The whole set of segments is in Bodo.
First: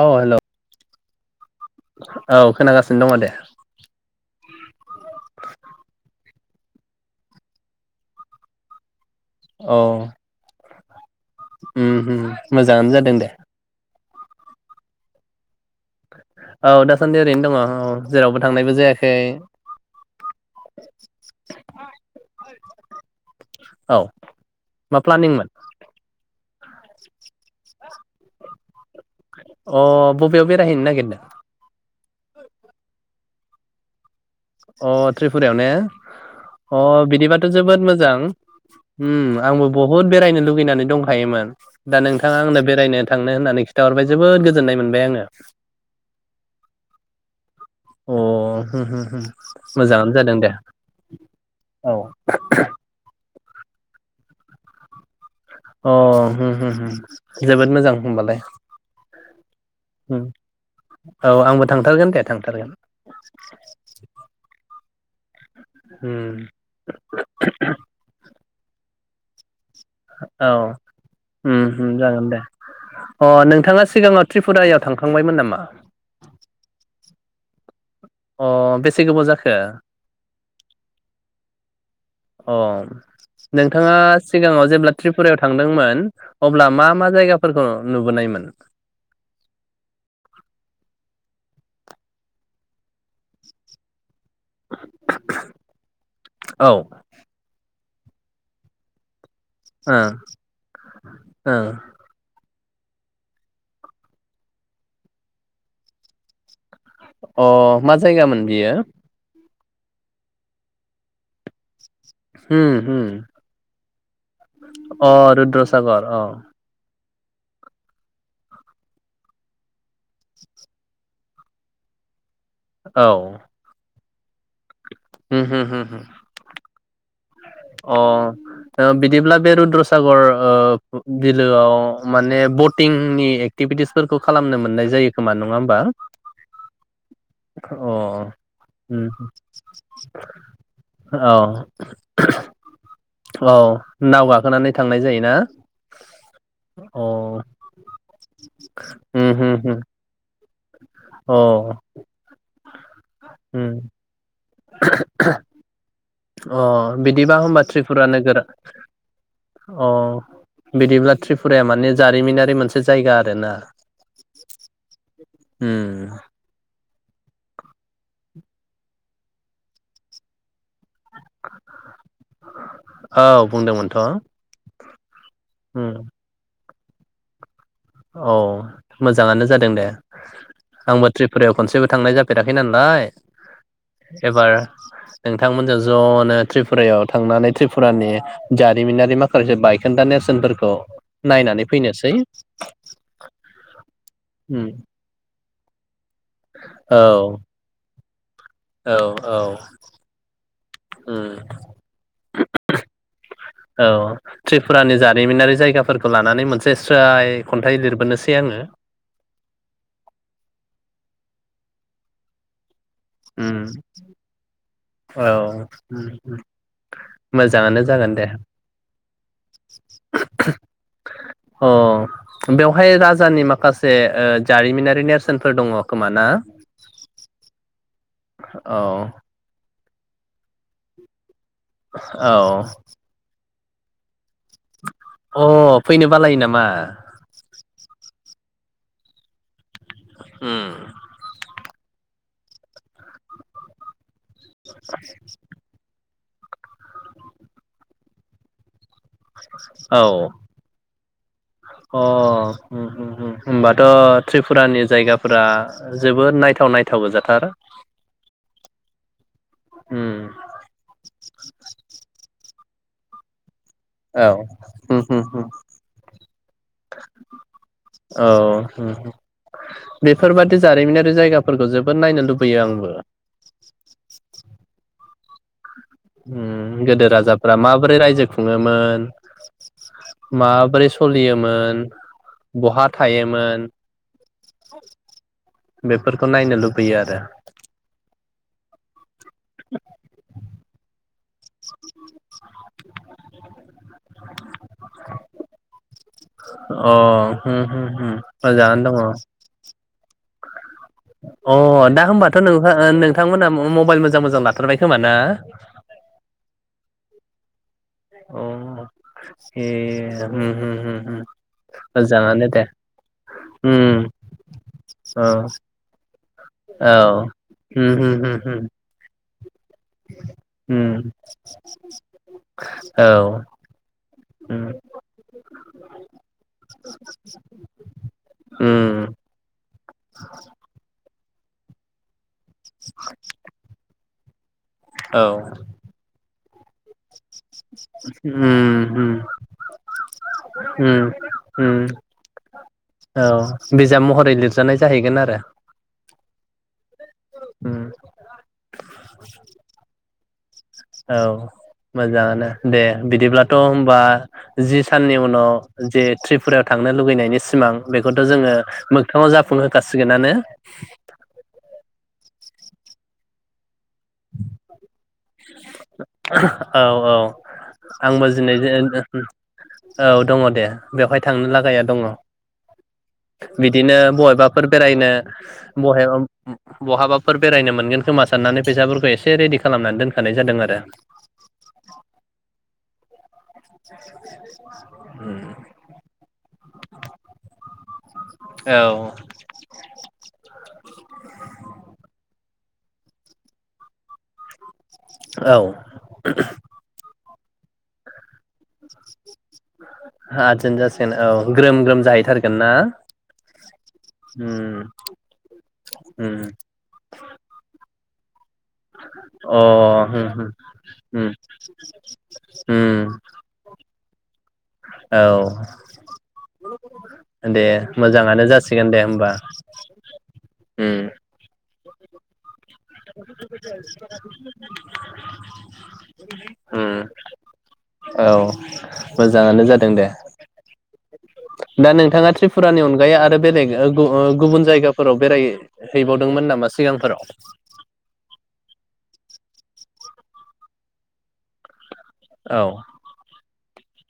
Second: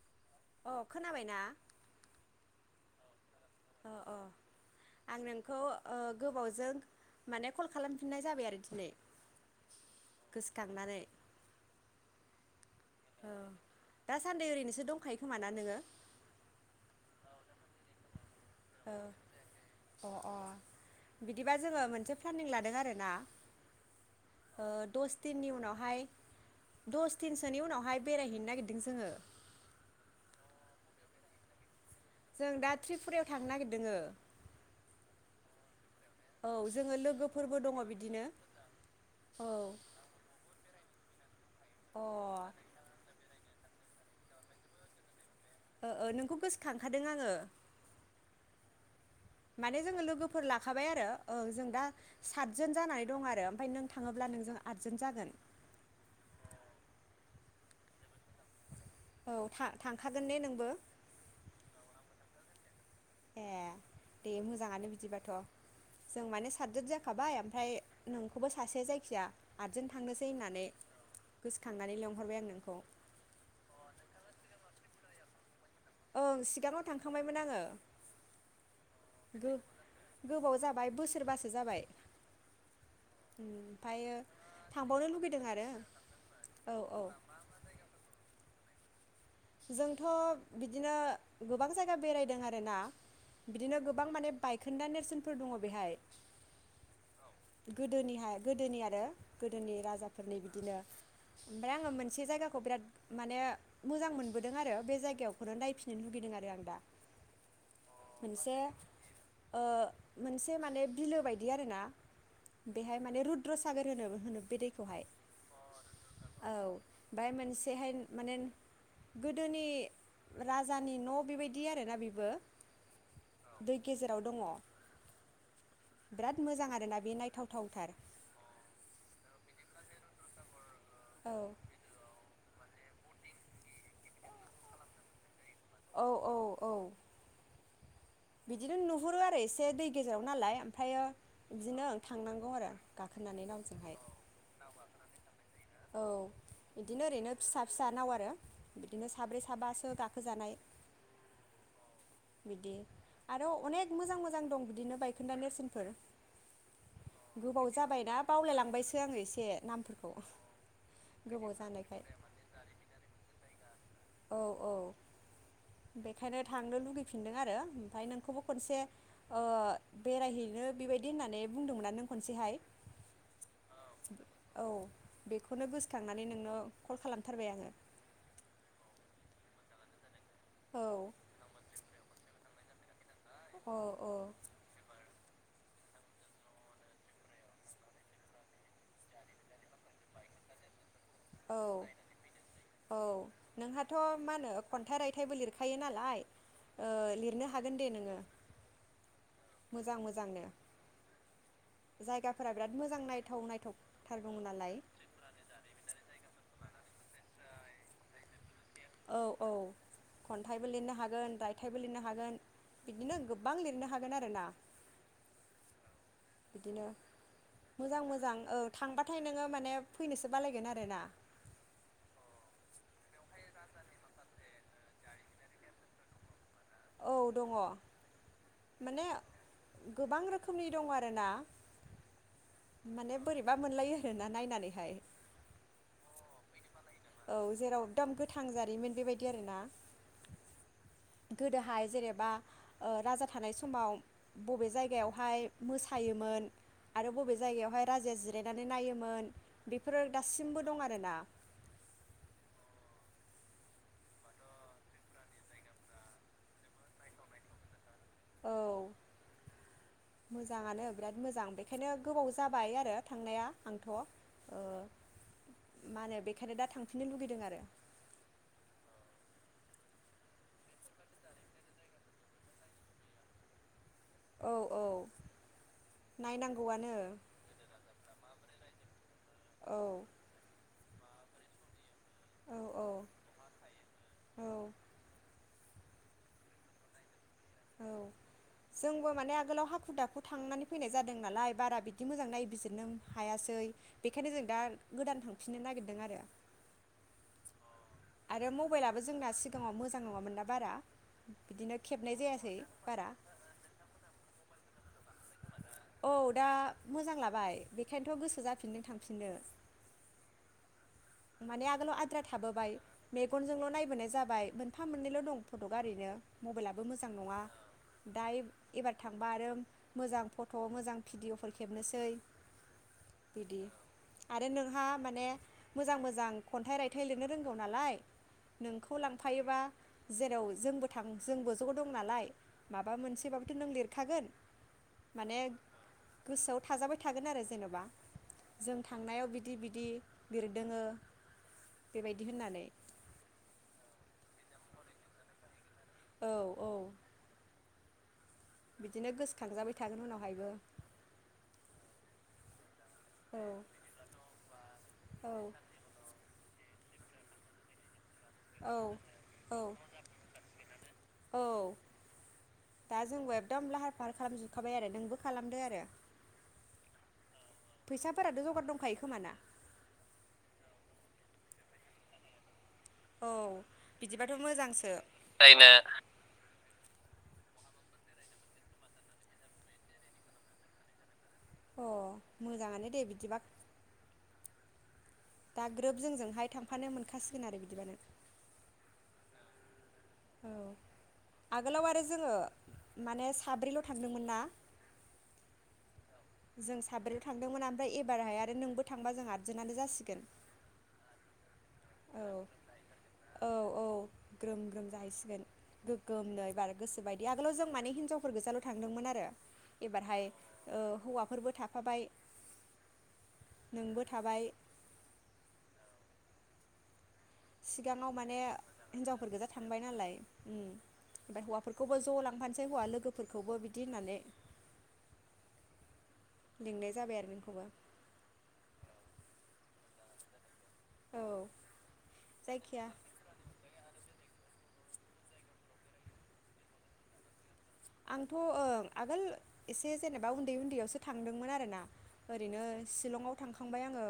औ हेलौ अ खोनाबायना? औ खोनागासिनो दङ दे। [inaudible] आं नोंखौ ओ गोबावजों माने कल खालामफिननाय जाबाय आरो दिनै। औ [unintelligible] उम होम मोजाङानो जादों औ दे। दासान्दि ओरैनोसो दंखायो खोमा ना नोङो? औ दासान्दि ओरैनो दङ औ जेरावबो थांनायबो अ जायाखै अ अ बिदिबा जोङो मोनसे प्लानिं लादों आरोना औ ओ मा दस प्लानिंमोन दिननि उनावहाय दस दिनसोनि उनावहाय बेरायहैनो नागिरदों जोङो। अ बबेयाव बेरायहैनो नागिरदों जों दा त्रिपुरायाव थांनो नागिरदोङो। अ त्रिपुरायाव ने औ अ जोङो बिदिबाथ' लोगोफोरबो दङ जोबोद मोजां बिदिनो उम औ आंबो बहुद बेरायनो लुगैनानै दं हायोमोन अ दा ओ नोंथाङा आंनो बेरायनो थांनो होननानै खिन्थाहरबाय जोबोद गोजोननाय मोनबाय आङो। ओ ओ नोंखौ गोसोखांखादों आङो। अ होम होम होम माने जोङो मोजाङानो जादों लोगोफोर दे लाखाबाय आरो जों दा औ सातजोन जानानै दं आरो नों थाङोब्ला नोंजों आटजोन जागोन। अ होम होम होम जोबोद मोजां होमबालाय। औ थांखागोन ने नोंबो। औ आंबो थांथारगोन दे थांथारगोन। ए दे मोजाङानो बिदिबाथ' जों उम माने साथजोन जाखाबाय ओमफ्राय नोंखौबो सासे जायखिजाया औ उम हो गोसोखांनानै जागोन लेंहरबाय दे आं नोंखौ अ नोंथाङा सिगाङाव त्रिपुरायाव थांखांबायमोन नामा? ओं सिगाङाव थांखांबायमोन आङो। अ बेसे गोबाव गो जाखो गोबाव जाबाय बोसोरबासो जाबाय अ नोंथाङा ओमफ्रायो सिगाङाव जेब्ला थांबावनो त्रिपुरायाव लुगैदों आरो थांदोंमोन अब्ला औ मा औ मा जायगाफोरखौ नुबोनायमोन? जोंथ' बिदिनो गोबां जायगा बेरायदों आर ना बिदिनो गोबां माने बायखोन्दा नेरसोनफोर दङ बेहाय औ गोदोनिहाय गोदोनि आरो गोदोनि ओं राजाफोरनि बिदिनो ओं ओमफ्राय आङो मोनसे जायगा खौ बिराद माने मोजां नुबोदों आरो बे जायगायावखौनोदा नायफिननो लुगैदों आरो आं दा अ मा जायगामोन मोनसे बियो? ओ मोनसे माने बिलो बायदि आरोना उम बेहाय उम माने रुद्र सागोर होनो होनो बे दैखौहाय अ रुद्रसागर अ ओ बाय मोनसेहाय माने गोदोनि राजानि न' बेबायदि आरोना बेबो औ दाउ दङ उम हो हो हो हो बिराद मोजां आरोना बे नायथाव अ ओ बिदिब्ला बे रुद्रसागर सागर ओ औ बिलोआव माने ब थिंनि एक्टिभिटिसफोरखौ खालामनो मोननाय जायो खोमा न' नङा होनबा अ औ औ औ बिदिनो ओम नुहुरो आरो एसे दै गेजेराव नालाय ओमफ्रायो औ बिदिनो ओं थांनांगौ आरो गाखोनानै औ नावजोंहाय नाव गाखोनानै थांनाय जायो ना? औ बिदिनो ओरैनो फिसा फिसा नाव आरो बिदिनो उम साब्रै होम होम साबासो गाखोजानाय। अ बिदि आरो उम अनेक मोजां मोजां दं बिदिनो बायखोन्दा नेरसोनफोर अ बिदिबा होनबा गोबाव त्रिपुरा जाबायना नोगोर बावलायलांबायसो आङो एसे अ नामफोरखौ बिदिब्ला गोबाव त्रिपुराया माने जानायखाय जारिमिनारि मोनसे जायगा आरोना [unintelligible] औ औ उम बेखायनो थांनो लुगै फिनदों आरो ओमफाय नोंखौबो खनसे ओ बेरायहैनो बेबाय दि होननानै बुंदोंमोनना नों खनसेहाय औ बुंदोंमोनथ' औ बेखौनो उम गोसोखांनानै नोंनो कल खालामथारबाय आङो। औ मोजाङानो जादों दे औ आंबो त्रिपुरायाव खनसेबो थांनाय जाफेरा खै नालाय औ एबार नोंथांमोनजों ज' नो त्रिपुरायाव थांनानै त्रिपुरानि जारिमिनारि माखासे बायखोन्दा नेरसोनफोरखौ औ नायनानै फैनोसै औ नोंहाथ' मा होनो उम खन्थाइ रायथाइबो लिरखायो नालाय ओ औ लिरनो हागोन दे नोङो औ औ मोजां मोजांनो उम जायगाफोरा बिराद मोजां नायथाव औ नायथावथार दङ नालाय त्रिपुरानि जारिमिनारि जायगाफोरखौ लानानै मोनसे स्राय खन्थाइ लिरबोनोसै आङो औ औ खन्थाइबो लिरनो हागोन रायथाइबो लिरनो हागोन बिदिनो गोबां लिरनो हागोन आरोना औ बिदिनो मोजाङानो मोजां जागोन दे मोजां औ थांबाथाय नोङो माने फैनोसो बालायगोन आरोना। हाय राजानि माखासे ओ जारिमिनारि नेरसोनफोर दङ खोमा ना? औ दङ। माने औ गोबां रोखोमनि दं आरोना औ -बा मोनलायो आरोना नायनो अ फैनो बालायो नामा औ जेराव एकदम गोथां जारिमिन बेबायदि आरोना उम गोदोहाय जेनेबा ओ राजा थानाय समाव बबे जायगायावहाय मोसा थायोमोन आरो बबे जायगायावहाय राजाया जिरायनानै नायोमोन बेफोरो औ दासिमबो दं आरोना अ उम उम उम होनोमबाथ त्रिपुरानि जायगाफोरा जोबोद नायथाव नायथाव गोजाथार औ उम मोजाङानो बिराद मोजां बेखायनो गोबाव जाबाय आरो थांनाया आंथ ओ औ उम उम उम मा होनो बेखायनो दा थांफिननो लुगैदों आरो औ उम बेफोरबादि जारिमिनारि जायगाफोरखौ जोबोद नायनो लुबैयो आंबो औ औ उम नायनांगौआनो गोदो राजाफ्रा माबोरै रायजो खुङोमोन औ माब्रैस सलियोमोन औ औ बहा थायोमोन औ बेफोरखौ नायनो लुबैयो आरो औ जोंबो माने आगोलाव हाखु दाखु थांनानै फैनाय जाद दों नालाय बारा बिदि मोजां नायबिजिरनो हायासै बेनिखायनो जों दा गोदान थांफिननो नागिरदों आरो अ होम होम होम आरो मोजाङानो दङ मबाइलाबो जोंना सिगाङाव मोजां नङा नङामोन ना बारा अ बिदिनो दा खेबनाय होमबाथ नो जायासै बारा नोंथांमोना मबाइल मोजां मोजां लाथारबाय खोमा ना? औ दा मोजां लाबाय बेखायनोथ' गोसो अ जाफिनदों थांफिननो ए उम उम उम माने आगोलाव आद्रा थाबोबाय मेगनजोंल उम नायबोनाय जाबाय मोनफा मोननैल औ दं फटगा ओरैनो मबाइलाबो औ मोजां नङा होम होम दा होम होम एबार थां बारो। मोजां फट मोजां उम भिडिअफोर खेबनोसै औ बिदि आरो उम नोंहा माने। मोजां मोजां खन्थाइ रायथाइ लिरनो रोंगौ नालाय नोंखौ उम लांफायोबा जेराव जोंबो थां। थां जोंबो ज दं नालाय। माबा मोनसेबाबोथ नों लिरखागोन। औ माने गोसोआव। थाजाबाय। थागोन आरो जेन'बा जों उम उम थांनायाव बिदि बिदि। लिरदोङो उम उम बेबायदि होननानै औ बिजाम। महरै लिरजानाय जाहैगोन आरो। औ औ। उम। बिदिनो गोसोखांजाबाय थागोन उनाव। आयबो। औ मोजांआनो। दे औ बिदिब्लाथ' होमबा जि साननि उनाव जे त्रिपुरायाव। थांनो लुगैनायनि सिमां बे। थ' जोङो औ मोगथाङाव औ जाफुंहोखासिगोनानो। औ दा जोंबो एबदाम लाहार। आफार खालामजोबखाबाय आरो नोंबो खालामदो आरो। औ औ। आंबो फैसाफोराथ' जिनै जगार दंखायो [unintelligible] खोमाना औ दङ दे। बेवहाय थांनो लागाया दङ। औ बिदिनो बिदिबाथ' बहेबाफोर मोजांसो बेरायनो जायनो बहेबम बहाबा। फोर बेरायनो मोनगोन खोमा साननानै फैसाफोर। खौ एसे रेडि खालामनानै दोनखानाय जादों आरो। अ मोजाङानो दे बिदिबा। [unintelligible] दा ग्रोब जोंजोंहाय थांफानो मोनखासिगोन आरो बिदिबानो। [unintelligible] औ आगोलाव आरो जोङो माने साब्रैल' थांदोंमोन ना। औ। जों साब्रै। थांदोंमोन ओमफ्राय एबारहाय आरो नोंबो थांबा जोंहा। हाजोन जासिगोन औ ग्रोम ग्रोम औ जाहैथारगोन ना औ औ ग्रोम उम ग्रोम जाहैसिगोन उम गोगोमनो एबार गोसोबायदि आगोलाव जों माने हिनजावफोर गोजाल' थांदोंमोन आरो अ एबारहाय ओ हौवाफोरबो उम थाफाबाय उम नोंबो थाबाय उम उम। औ। दे सिगाङाव माने मोजाङानो जासिगोन दे हिनजावफोर होमबा गोजा थांबाय नालाय उम ओमफ्राय हौवा फोरफोरखौबो ज' लांफानोसै हौवा लोगोफोरखौबो बिदि होननानै लिंनाय जाबाय आरो नोंखौबो उम औ मो जाङानो जादों दे। औ दा नोंथाङा जायखिया त्रिपुरानि अनगायै आरो बेलेग ओ गु ओ गुबुन जायगाफोराव बेराय हैैबावदोंमोन नामा सिगांफोराव? आंथ' ओं आगोल एसे जेनेबा उन्दै उन्दैयावसो थांदोंमोन आरोना। ओरैनो औ शिलंआव थांखा थांबाय आङो।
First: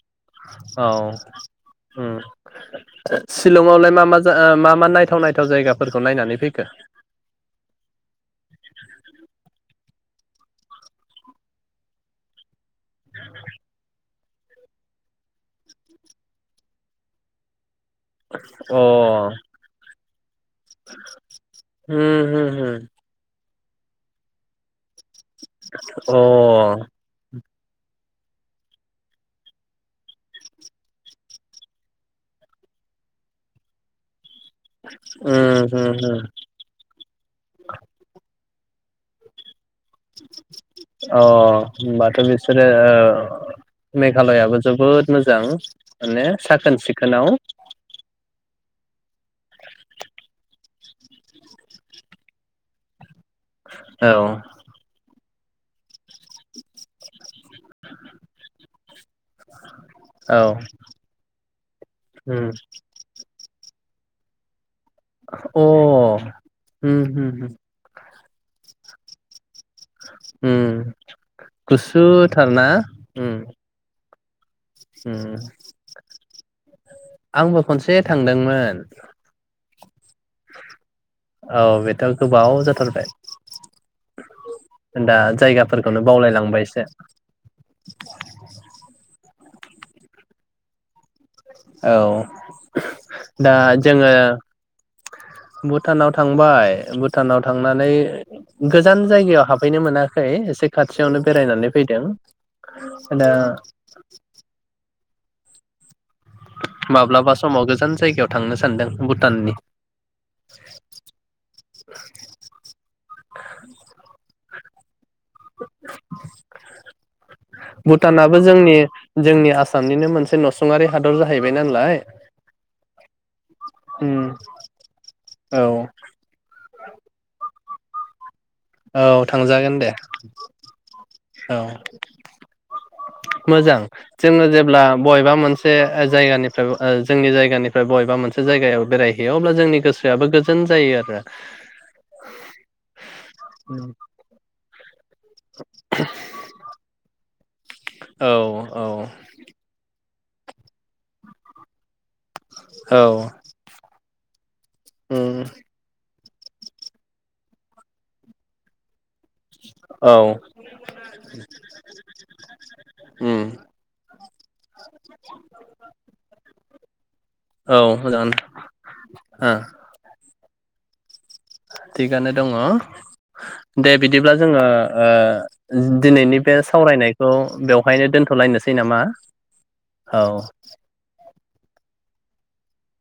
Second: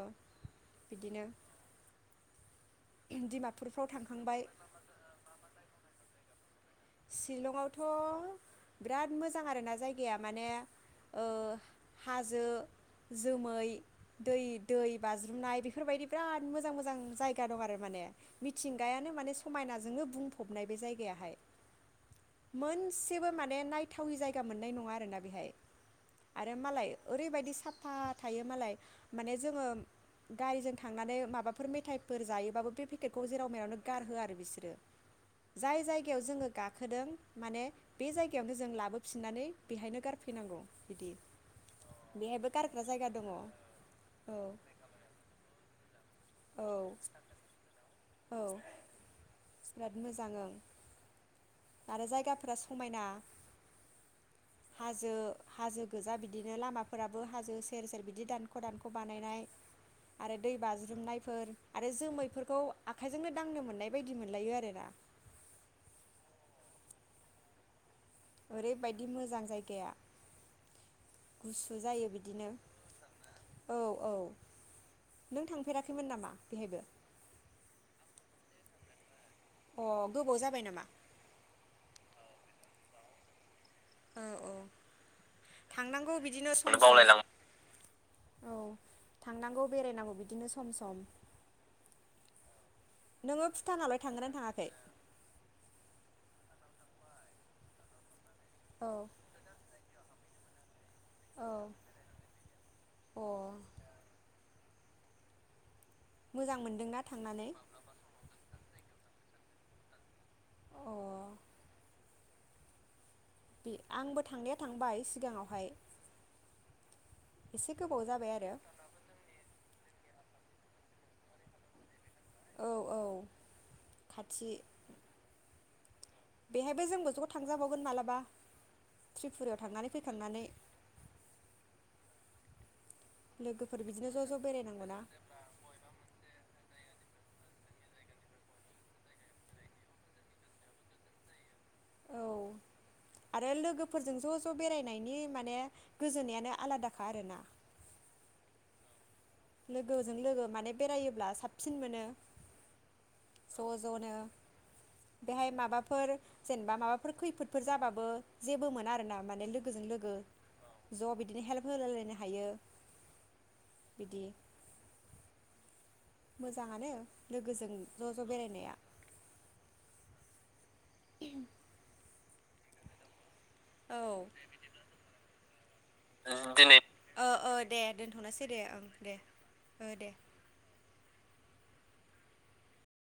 औ बिदिनो उम डिमापुरफ्राव सिलंआवलाय मा मा थांखांबाय जाय ओ मा मा नायथाव नायथाव जायगाफोर अ नायनानै फै सिलंआवथ' बिराद मोजां आरोना जाय गाया माने ओ हाजो जोमै दै-दै बाज्रुमनाय बेफोरबायदि बिराद मोजां मोजां जायगा दं आरो। माने अ मिथिंगायानो माने समायनाजोंनो बुं फबनाय बे जायगायाहाय। होम होम होम मोनसेबो माने नायथावै जायगा मोननाय नङा। आरोना बिहाय अ आरो मालाय ओरैबादि साफा थायो मालाय माने जोङो गारिजों थांनानै माबाफोर मेथाइफोर जायोबाबो बे पेकेटखौ जेराव मेरावनो गारहो आरो बिसोरो उम उम उम। होदों माने बे जायगायावनो जों लाबोफिननानै बेहायनो गारफैनांगौ बिदि अ उमबाथ बेहायबो बिसोरो गारग्रा जायगा दङ औ ओ मेघालयाबो जोबोद मोजां। माने औ साखोन सिखोनाव। औ जोबोद मोजां ओं। बे जायगाफोरा समायना। औ हाजो हाजो गोजा बिदिनो लामाफोराबो। हाजो सेर सेर बिदि दानख' दानख' बानायनाय आरो औ दै बाज्रुमनायफोर आरो उम जोमैफोरखौ आखाइजोंनो दांनो मोन मोनानाय बायदि मोनलायो आरो ना अ उम हो हो ओरैबायदि मोजां जायगा उम जायो गुसुथार बिदिनो ना? उम औ औ उम नों थांफेराखैमोन नामा बेहायबो? आंबो खनसे थांदोंमोन अ गोबाव जाबाय नामा? दा गोबाव जाथारबाय औ औ दा जायगाफोरखौनो थांनांगौ बिदिनो बावलायलांबाय सम एसे सम औ थांनांगौ बेरायनांगौ बिदिनो सम सम औ नोङो दा भुटानावलाय जोंङो थांगोना थाङाखै भुटानाव थां बाय भुटानाव थांनानै औ गोजान जायगायाव हाबफैनो मोना बै इसे खाथियावनो औ बेरायनानै फैदों अ दा मोजां मोनदोंना माब्लाबा थांनानै समाव गोजान जायगायाव थांनोस सानदों भुटाननि अ बे आंबो थांनाया थांबाय सिगाङावहाय एसे [inaudible] गोबाव जाबाय भुटानाबो आरो जोंनि जोंनि आस सामनिनो मोनसे नसुंयारि हादर जाहैबाय नालाय औ औ ओम खाथि औ बेहायबो जोंबो ज थां जाबावगोन मालाबा औ त्रिपुरायाव थांजागोन दे थांनानै फैखांनानै औ मोजां लोगोफोर बिदिनो ज' ज' जोंङो जेब्ला बेरायनांगौना बबेबा मोनसे जायगानिफ्राय ओ जोंनि जायगानिफ्राय बबेबा मोनसे जायगायाव बेरायहैयो अब्ला जोंनि गोसोआबो गोजोन जायो आरो औ आरो लोगोफोरजों ज' ज' बेराय बिनि माने गोजोननायानो आलादाखा आरोना? औ औ लोगोजों लोगो माने बेरायोब्ला साबसिन मोनो औ ज' ज'नो। उम बेहाय माबाफोर जेनेबा माबाफोर खैफोदफोर जाबाबो जेबो मोना आरोना माने लोगोजों लोगो औ ज' बिदिनो हेल्प होलायलायनो हायो उम बिदि [inaudible] मोजाङानो लोगोजों औ ज' ज' मोजाङानो बेरायनाया। ओ थिगानो दङ। दे औ बिदिब्ला जोङो ओ दिनैनि बे दिनै ओ सावरायनायखौ ओ दे बेवहायनो दोनथ'नोसै दे दोनथ'लायनोसै ओं नामा? दे ओ दे औ [inaudible]